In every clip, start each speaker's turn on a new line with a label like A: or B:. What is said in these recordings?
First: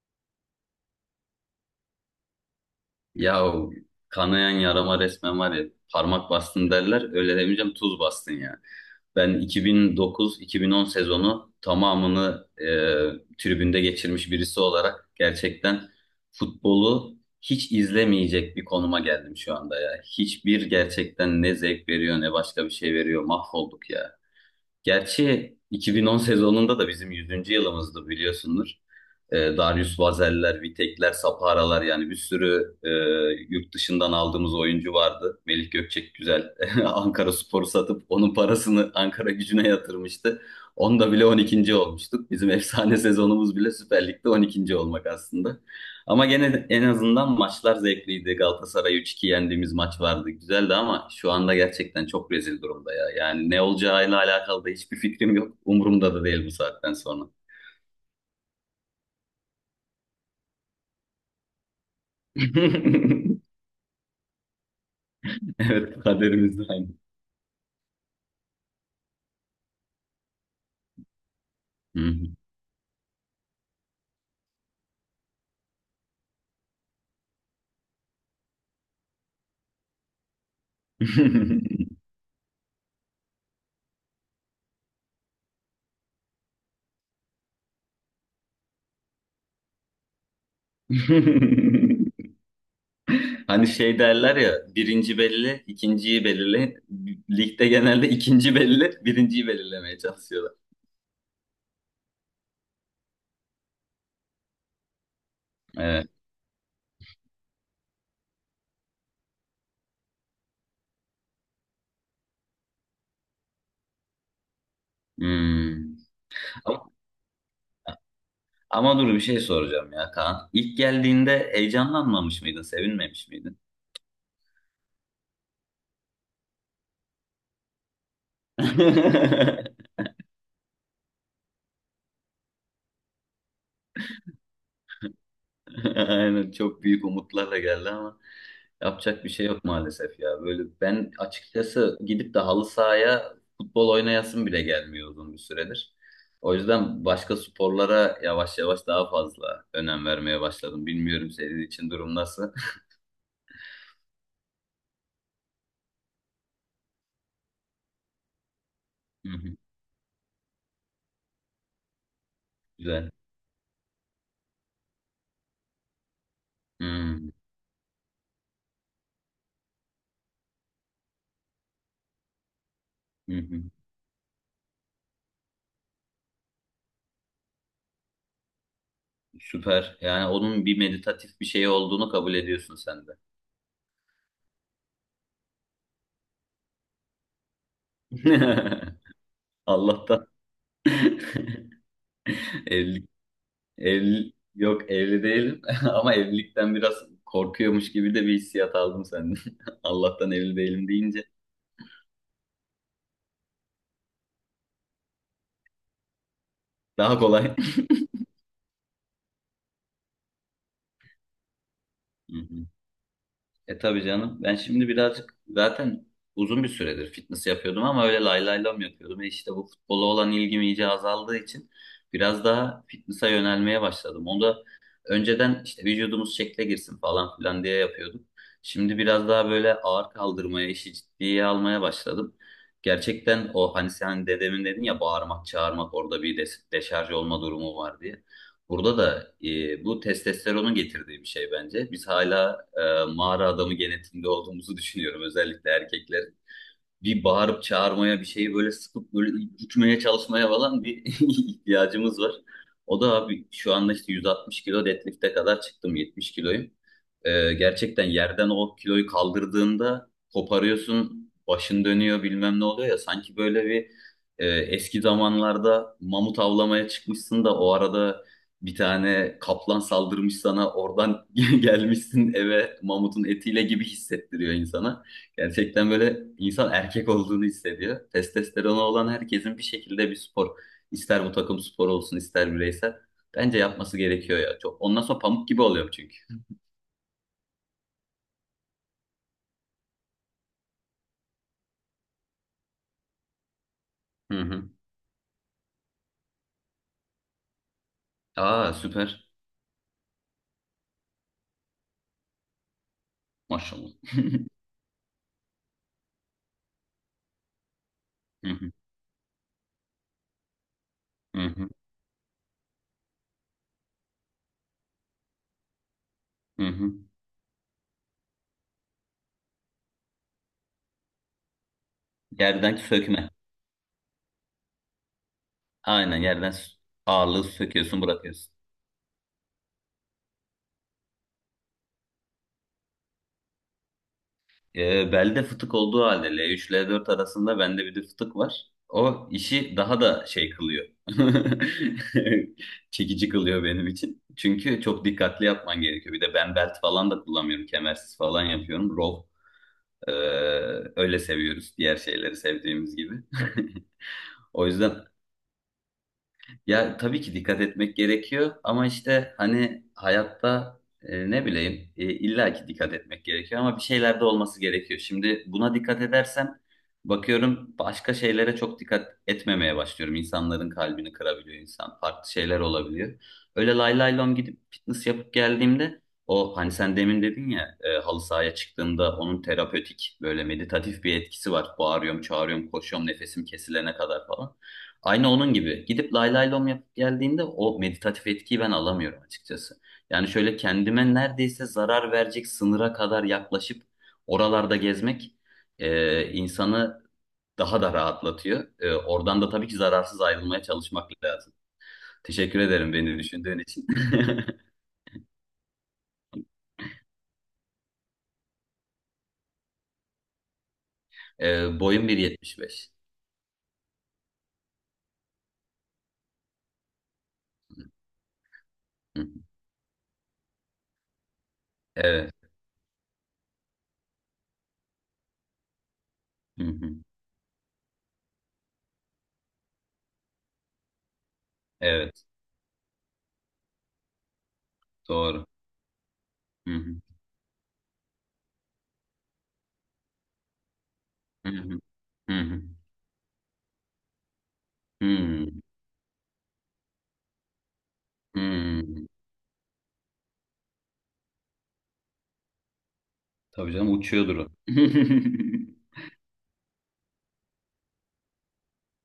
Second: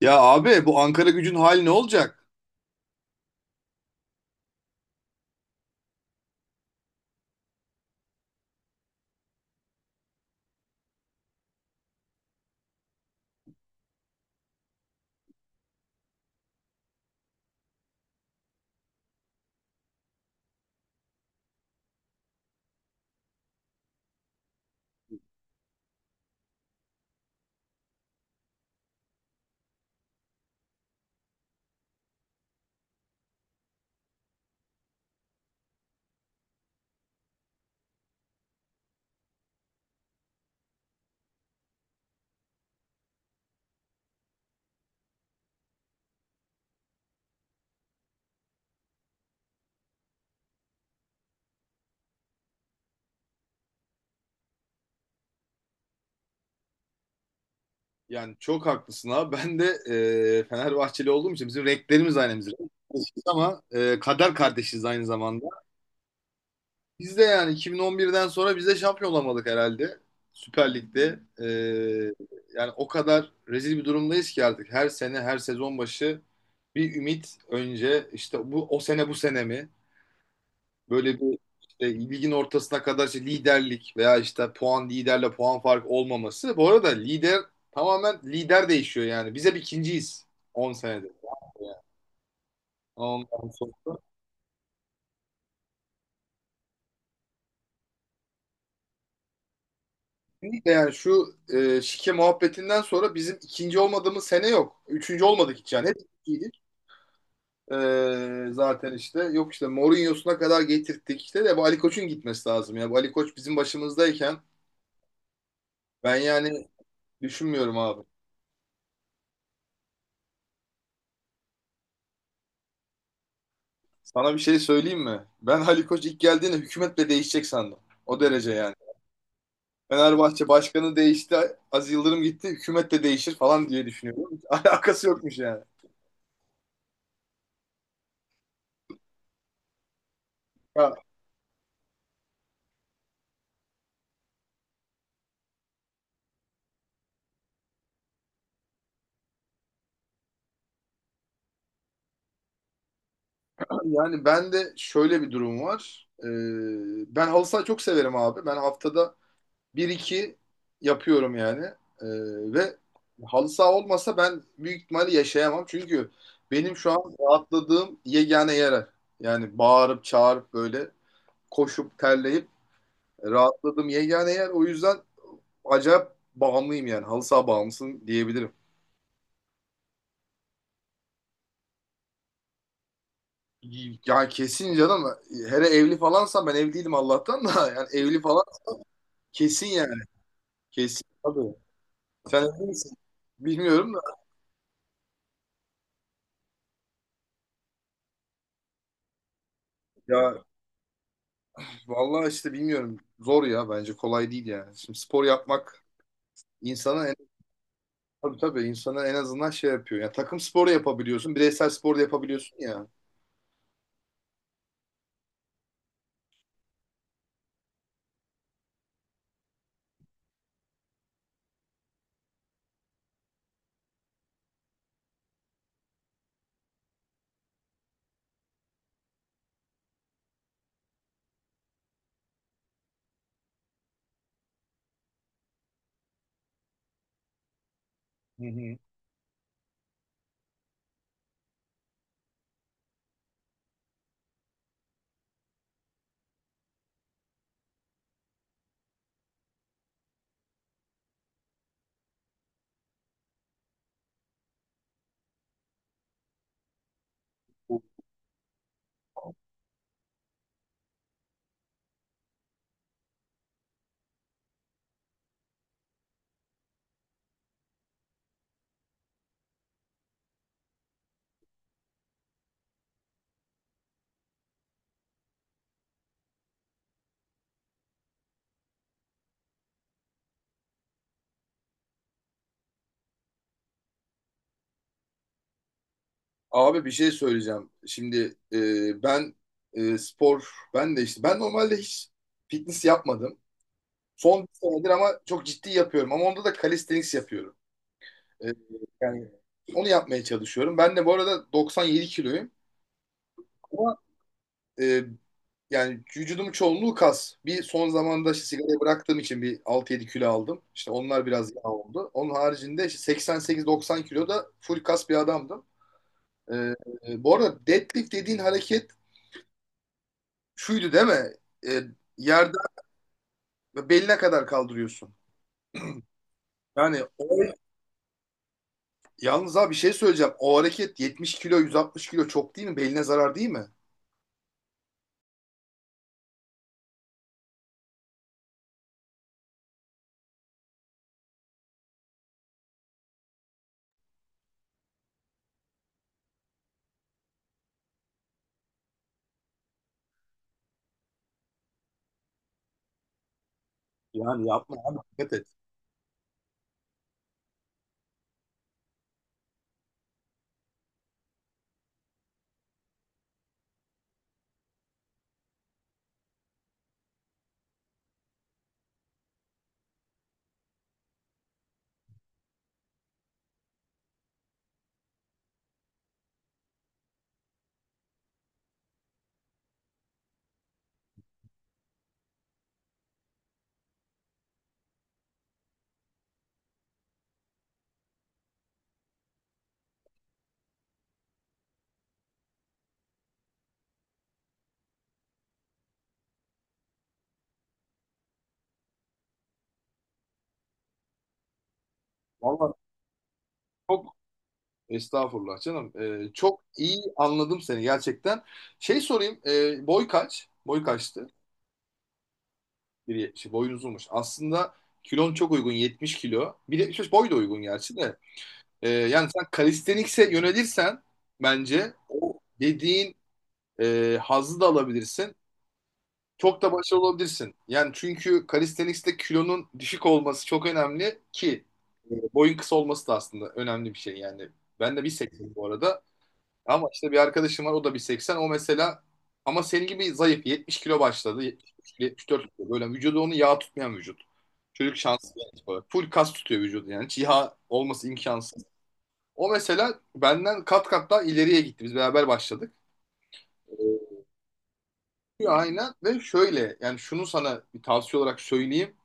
A: Ya abi bu Ankara gücün hali ne olacak?
B: Ya, o kanayan yarama resmen var ya, parmak bastın derler, öyle demeyeceğim, tuz bastın ya. Ben 2009-2010 sezonu tamamını tribünde geçirmiş birisi olarak gerçekten futbolu hiç izlemeyecek bir konuma geldim şu anda ya. Hiçbir, gerçekten ne zevk veriyor ne başka bir şey veriyor, mahvolduk ya. Gerçi 2010 sezonunda da bizim 100'üncü yılımızdı, biliyorsundur. Darius Vazel'ler, Vitek'ler, Sapara'lar, yani bir sürü yurt dışından aldığımız oyuncu vardı. Melih Gökçek güzel Ankara Spor'u satıp onun parasını Ankara Gücü'ne yatırmıştı. Onda bile 12'nci olmuştuk. Bizim efsane sezonumuz bile Süper Lig'de 12'nci olmak aslında. Ama gene en azından maçlar zevkliydi. Galatasaray 3-2 yendiğimiz maç vardı. Güzeldi ama şu anda gerçekten çok rezil durumda ya. Yani ne olacağıyla alakalı da hiçbir fikrim yok. Umurumda da değil bu saatten sonra.
A: Yani çok haklısın abi. Ben de Fenerbahçeli olduğum için bizim renklerimiz aynı bizim. Ama kader kardeşiz aynı zamanda.
B: Evet, kaderimiz de aynı.
A: Biz de yani 2011'den sonra biz de şampiyon olamadık herhalde. Süper Lig'de.
B: Hı
A: Yani o kadar rezil bir durumdayız ki artık. Her sene, her sezon başı bir ümit önce işte bu o sene bu sene mi? Böyle bir
B: hı.
A: işte ligin ortasına kadar işte liderlik veya işte puan liderle puan farkı olmaması. Bu arada lider tamamen lider değişiyor yani. Biz hep ikinciyiz 10 senedir. Yani ondan
B: Hani
A: sonra.
B: şey derler ya, birinci belli, ikinciyi belirle. Ligde genelde ikinci belli, birinciyi belirlemeye çalışıyorlar.
A: Şimdi yani şu şike muhabbetinden sonra bizim ikinci olmadığımız sene yok. Üçüncü olmadık hiç yani. Hep
B: Evet.
A: ikinciydik. E, zaten işte yok işte Mourinho'suna kadar getirttik işte de bu Ali Koç'un gitmesi lazım ya. Bu Ali Koç bizim başımızdayken
B: Hmm.
A: ben yani düşünmüyorum abi.
B: Ama dur bir şey soracağım ya Kaan. İlk geldiğinde heyecanlanmamış mıydın, sevinmemiş miydin?
A: Sana bir şey söyleyeyim mi? Ben Ali Koç ilk geldiğinde hükümet de değişecek sandım. O derece yani. Fenerbahçe başkanı değişti, Aziz Yıldırım gitti, hükümet de değişir falan diye düşünüyorum. Hiç alakası yokmuş yani.
B: Aynen, çok büyük umutlarla geldi ama yapacak bir şey yok maalesef ya. Böyle
A: Ya,
B: ben açıkçası gidip de halı sahaya futbol oynayasım bile gelmiyor uzun bir süredir. O yüzden başka sporlara yavaş yavaş daha fazla önem vermeye başladım. Bilmiyorum senin için durum nasıl?
A: yani ben de şöyle bir durum var. Ben halı saha çok severim abi. Ben haftada
B: Hı hı,
A: bir iki yapıyorum yani. Ee, ve
B: güzel.
A: halı saha olmasa ben büyük ihtimalle yaşayamam. Çünkü benim şu an
B: Hı
A: rahatladığım yegane yer. Yani bağırıp çağırıp böyle koşup terleyip
B: hı hı.
A: rahatladım. Yani eğer o yüzden acayip bağımlıyım yani. Halı saha bağımlısın diyebilirim.
B: Süper. Yani onun bir meditatif bir şey olduğunu kabul ediyorsun sen de.
A: Yani kesin canım. Hele evli falansa ben evli değilim Allah'tan da. Yani evli falan kesin yani.
B: Allah'tan
A: Kesin. Tabii. Sen evli misin?
B: evlilik
A: Bilmiyorum da.
B: evli yok evli değilim ama evlilikten biraz korkuyormuş gibi de bir hissiyat aldım senden. Allah'tan
A: Ya
B: evli değilim deyince
A: vallahi işte bilmiyorum. Zor ya bence kolay değil yani. Şimdi spor yapmak insana en,
B: daha kolay.
A: tabii tabii insana en azından şey yapıyor. Yani takım sporu yapabiliyorsun. Bireysel spor da yapabiliyorsun ya.
B: E tabii canım. Ben şimdi birazcık zaten uzun bir süredir fitness yapıyordum ama öyle lay lay lam yapıyordum. E işte bu futbola olan ilgim iyice azaldığı için biraz daha fitness'a yönelmeye başladım. Onu da önceden işte vücudumuz şekle girsin falan filan diye yapıyordum. Şimdi biraz daha böyle ağır kaldırmaya, işi ciddiye almaya başladım. Gerçekten o, hani sen dedemin dedin ya, bağırmak, çağırmak, orada bir de deşarj olma durumu var diye.
A: Hı hı.
B: Burada da bu testosteronun getirdiği bir şey bence. Biz hala mağara adamı genetiğinde olduğumuzu düşünüyorum. Özellikle erkekler bir bağırıp çağırmaya, bir şeyi böyle sıkıp böyle itmeye çalışmaya falan bir ihtiyacımız var. O da abi şu anda işte 160 kilo deadlift'e kadar çıktım, 70 kiloyum. Gerçekten yerden o kiloyu kaldırdığında koparıyorsun, başın dönüyor, bilmem ne oluyor ya. Sanki böyle bir, eski zamanlarda mamut avlamaya çıkmışsın da o arada bir tane kaplan saldırmış sana, oradan gelmişsin eve mamutun etiyle gibi hissettiriyor insana. Gerçekten böyle insan erkek olduğunu hissediyor. Testosteronu olan herkesin bir şekilde bir spor, ister bu takım sporu olsun ister bireysel, bence yapması gerekiyor ya. Çok, ondan sonra pamuk gibi oluyor çünkü.
A: Abi bir şey söyleyeceğim. Şimdi ben spor, ben de işte ben normalde hiç fitness yapmadım.
B: Hı
A: Son bir
B: hı.
A: senedir ama çok ciddi yapıyorum. Ama onda da calisthenics yapıyorum. E,
B: Aa,
A: yani
B: süper.
A: onu yapmaya çalışıyorum. Ben de bu arada 97 kiloyum.
B: Maşallah.
A: Ama e, yani vücudumun çoğunluğu kas. Bir son zamanda işte
B: Hı hı,
A: sigarayı bıraktığım için bir 6 7 kilo aldım. İşte onlar
B: hı
A: biraz yağ
B: hı,
A: oldu. Onun haricinde işte 88-90 kilo da full kas bir adamdım. E,
B: hı hı.
A: bu arada deadlift dediğin hareket şuydu değil mi? E, yerden
B: Yerden sökme.
A: beline kadar kaldırıyorsun.
B: Aynen, yerden
A: Yani o,
B: ağırlığı söküyorsun, bırakıyorsun.
A: yalnız abi bir şey söyleyeceğim. O hareket 70 kilo 160 kilo çok değil mi? Beline zarar değil mi?
B: Belde fıtık olduğu halde, L3 L4 arasında bende bir de fıtık var, o işi daha da şey kılıyor. Çekici kılıyor benim için. Çünkü çok dikkatli yapman gerekiyor. Bir de ben belt falan da kullanmıyorum. Kemersiz falan yapıyorum. Row. Ee, öyle seviyoruz. Diğer şeyleri sevdiğimiz gibi.
A: Yani
B: O
A: yapma
B: yüzden,
A: abi dikkat et.
B: ya tabii ki dikkat etmek gerekiyor ama işte hani hayatta ne bileyim, illa ki dikkat etmek gerekiyor ama bir şeyler de olması gerekiyor. Şimdi buna dikkat edersem bakıyorum başka şeylere çok dikkat etmemeye başlıyorum. İnsanların kalbini kırabiliyor insan. Farklı şeyler olabiliyor. Öyle lay lay lom gidip fitness yapıp geldiğimde, o hani sen demin dedin ya, halı sahaya çıktığımda onun terapötik, böyle meditatif bir etkisi var. Bağırıyorum, çağırıyorum, koşuyorum nefesim kesilene kadar falan. Aynı onun gibi. Gidip lay lay lom yapıp geldiğinde o meditatif etkiyi ben alamıyorum açıkçası. Yani şöyle kendime neredeyse zarar verecek sınıra kadar yaklaşıp oralarda gezmek insanı daha da rahatlatıyor. Oradan da tabii ki zararsız ayrılmaya çalışmak lazım. Teşekkür
A: Vallahi
B: ederim beni düşündüğün için.
A: çok estağfurullah canım. Çok iyi anladım seni gerçekten. Şey sorayım. Boy kaç? Boy kaçtı?
B: Boyum 1.75.
A: 1,70. Boyun uzunmuş. Aslında kilon çok uygun 70 kilo. 1,75 boy da uygun gerçi de. E,
B: Hı
A: yani
B: hı.
A: sen kalistenikse yönelirsen bence
B: Evet.
A: o dediğin hazzı da alabilirsin. Çok
B: Hı
A: da
B: hı.
A: başarılı olabilirsin. Yani çünkü calisthenics'te kilonun düşük olması çok önemli ki
B: Evet.
A: boyun kısa olması da aslında önemli bir şey yani. Ben de
B: Doğru.
A: 1,80 bu arada.
B: Hı
A: Ama
B: hı.
A: işte bir arkadaşım var o da 1,80. O mesela ama senin gibi zayıf. 70 kilo başladı.
B: Hı hı.
A: 73,
B: Hı
A: 74
B: hı.
A: kilo. Böyle vücudu onu yağ tutmayan vücut. Çocuk
B: Hı
A: şanslı
B: hı.
A: yani. Tip olarak. Full kas tutuyor vücudu yani. Hiç yağ olması
B: Hı
A: imkansız.
B: hı.
A: O mesela benden kat kat daha ileriye gitti. Biz beraber başladık.
B: Tabii
A: Ee,
B: canım, uçuyordur o.
A: Aynen ve şöyle yani şunu sana bir tavsiye olarak söyleyeyim.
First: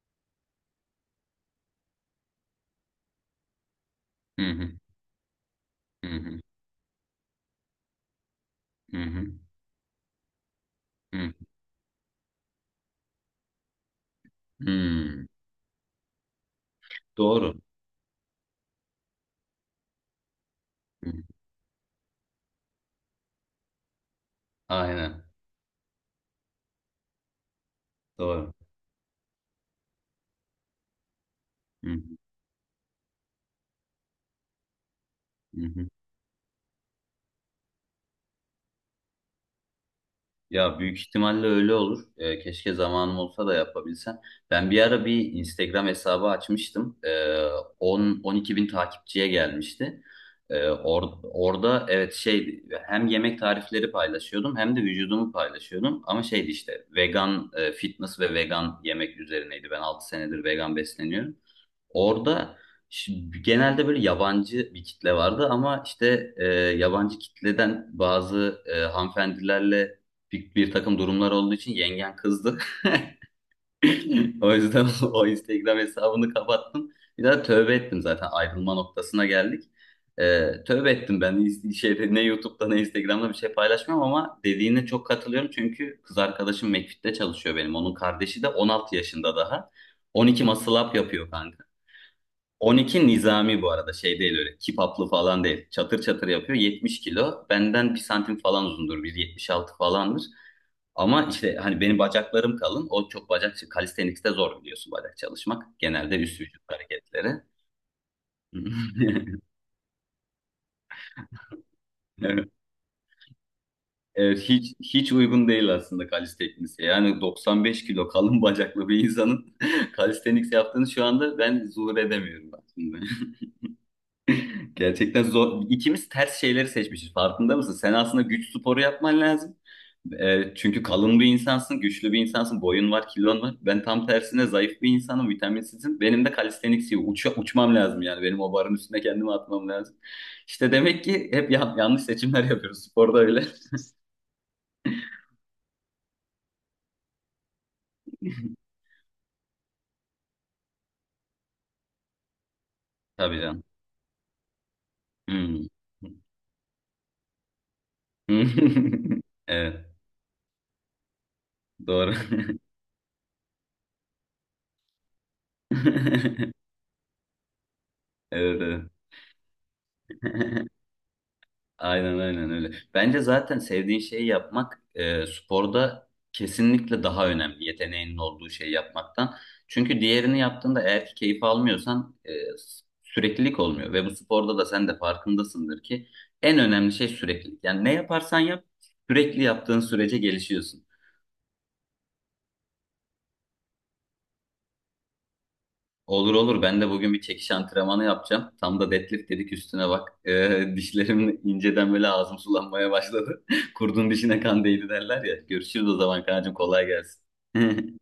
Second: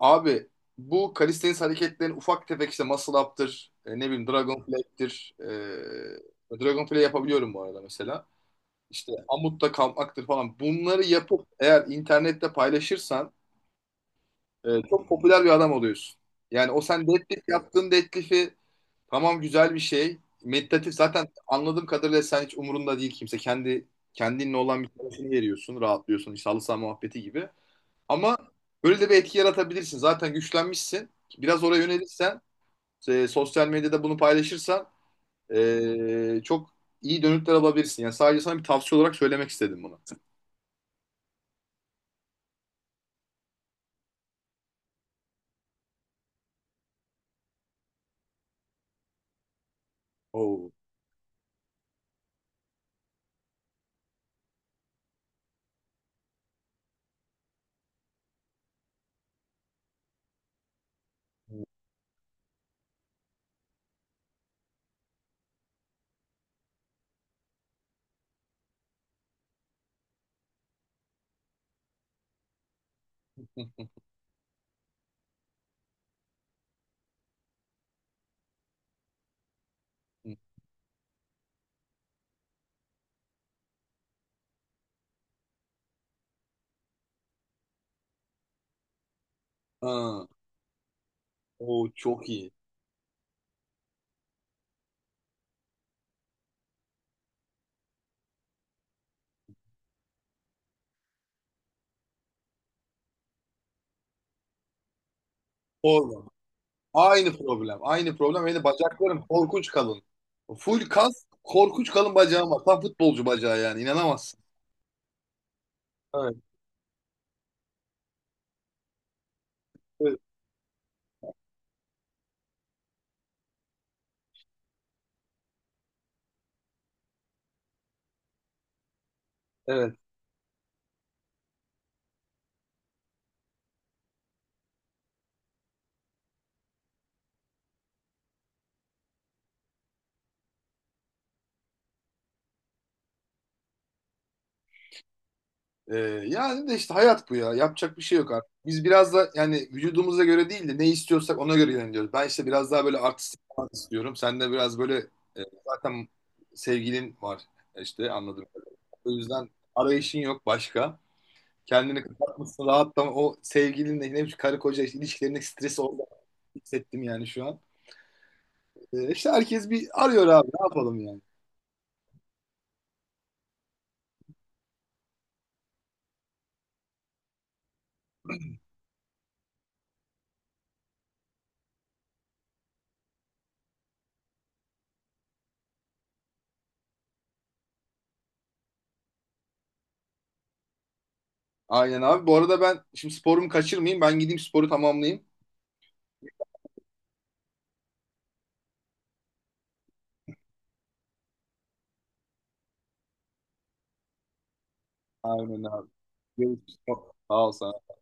A: Abi bu calisthenics hareketlerin ufak tefek işte muscle up'tır, ne bileyim
B: Hı
A: dragon
B: hı,
A: fly'tir.
B: hı hı,
A: Dragon fly yapabiliyorum bu arada mesela.
B: hı
A: İşte
B: hı,
A: amutta kalkmaktır falan. Bunları
B: hı.
A: yapıp eğer internette paylaşırsan çok
B: Hmm,
A: popüler bir adam oluyorsun. Yani o sen deadlift
B: doğru.
A: yaptığın deadlift'i tamam güzel bir şey. Meditatif
B: Hı,
A: zaten anladığım kadarıyla sen hiç umurunda değil kimse. Kendi kendinle olan bir
B: aynen,
A: tarafını veriyorsun, rahatlıyorsun. İşte halı saha muhabbeti gibi. Ama
B: doğru.
A: böyle de bir etki yaratabilirsin. Zaten güçlenmişsin. Biraz oraya
B: Hı hı,
A: yönelirsen, sosyal medyada bunu paylaşırsan
B: hı hı.
A: çok iyi dönütler alabilirsin. Yani sadece sana bir tavsiye olarak söylemek istedim bunu.
B: Ya, büyük ihtimalle öyle olur. Keşke zamanım olsa da yapabilsem. Ben bir ara bir Instagram hesabı açmıştım. 10 12 bin takipçiye gelmişti.
A: Oo.
B: Orada, evet, şey, hem yemek tarifleri paylaşıyordum hem de vücudumu paylaşıyordum. Ama şeydi işte, vegan, fitness ve vegan yemek üzerineydi. Ben 6 senedir vegan besleniyorum. Orada genelde böyle yabancı bir kitle vardı ama işte yabancı kitleden bazı hanımefendilerle bir takım durumlar olduğu için yengen kızdı. O yüzden o Instagram hesabını kapattım. Bir daha tövbe ettim, zaten ayrılma noktasına geldik. E, tövbe ettim ben. Şeyde, ne YouTube'da ne Instagram'da bir şey paylaşmıyorum ama dediğine çok katılıyorum çünkü kız arkadaşım McFit'te çalışıyor benim. Onun kardeşi de 16 yaşında daha.
A: Ha,
B: 12 muscle up yapıyor kanka.
A: o çok iyi.
B: 12 nizami bu arada, şey değil, öyle kipaplı falan değil. Çatır çatır yapıyor, 70 kilo. Benden 1 santim falan uzundur, 1.76 falandır. Ama işte hani benim bacaklarım kalın. O çok bacak, calisthenics'te zor biliyorsun bacak çalışmak. Genelde
A: Sorma.
B: üst vücut hareketleri.
A: Aynı problem. Aynı problem. Benim bacaklarım korkunç kalın. Full kas, korkunç kalın
B: Evet,
A: bacağım var. Tam futbolcu bacağı yani.
B: evet,
A: İnanamazsın.
B: hiç hiç uygun değil aslında
A: Evet,
B: kalistenikse. Yani 95 kilo kalın bacaklı bir insanın
A: evet.
B: kalisteniks yaptığını şu anda ben zuhur edemiyorum aslında. Gerçekten zor. İkimiz ters şeyleri seçmişiz. Farkında mısın? Sen aslında güç sporu yapman lazım.
A: Evet.
B: Çünkü kalın bir insansın, güçlü bir insansın, boyun var, kilon var. Ben tam tersine zayıf bir insanım, vitaminsizim. Benim de kalistenik uçmam lazım yani. Benim o barın üstüne kendimi atmam lazım. İşte demek ki hep yanlış seçimler yapıyoruz. Sporda öyle.
A: Ee, yani de işte hayat bu ya. Yapacak bir şey yok artık. Biz biraz da yani vücudumuza göre değil de ne istiyorsak ona göre yöneliyoruz. Ben işte biraz daha böyle artistik
B: Tabii canım.
A: falan istiyorum. Sen de biraz böyle e,
B: Hmm.
A: zaten sevgilin var. E, işte anladım. O yüzden
B: Evet,
A: arayışın yok başka. Kendini
B: doğru.
A: kapatmışsın rahatlama. O sevgilinle ne bileyim karı koca işte ilişkilerindeki stresi orada hissettim yani şu an.
B: Evet, evet.
A: İşte herkes bir arıyor abi ne yapalım yani.
B: Aynen aynen öyle. Bence zaten sevdiğin şeyi yapmak sporda kesinlikle daha önemli yeteneğinin olduğu şeyi yapmaktan. Çünkü diğerini yaptığında, eğer ki keyif almıyorsan, süreklilik olmuyor. Ve bu sporda da sen de farkındasındır ki en önemli şey süreklilik. Yani ne yaparsan yap, sürekli yaptığın sürece gelişiyorsun.
A: Aynen abi. Bu arada ben şimdi sporumu kaçırmayayım. Ben gideyim sporu tamamlayayım.
B: Olur olur. Ben de bugün bir çekiş antrenmanı yapacağım. Tam da deadlift dedik üstüne bak. Dişlerim inceden, böyle ağzım sulanmaya başladı. Kurdun dişine kan değdi derler ya.
A: Aynen abi.
B: Görüşürüz o zaman kancım,
A: Görüşürüz.
B: kolay gelsin.
A: Sağ ol sen.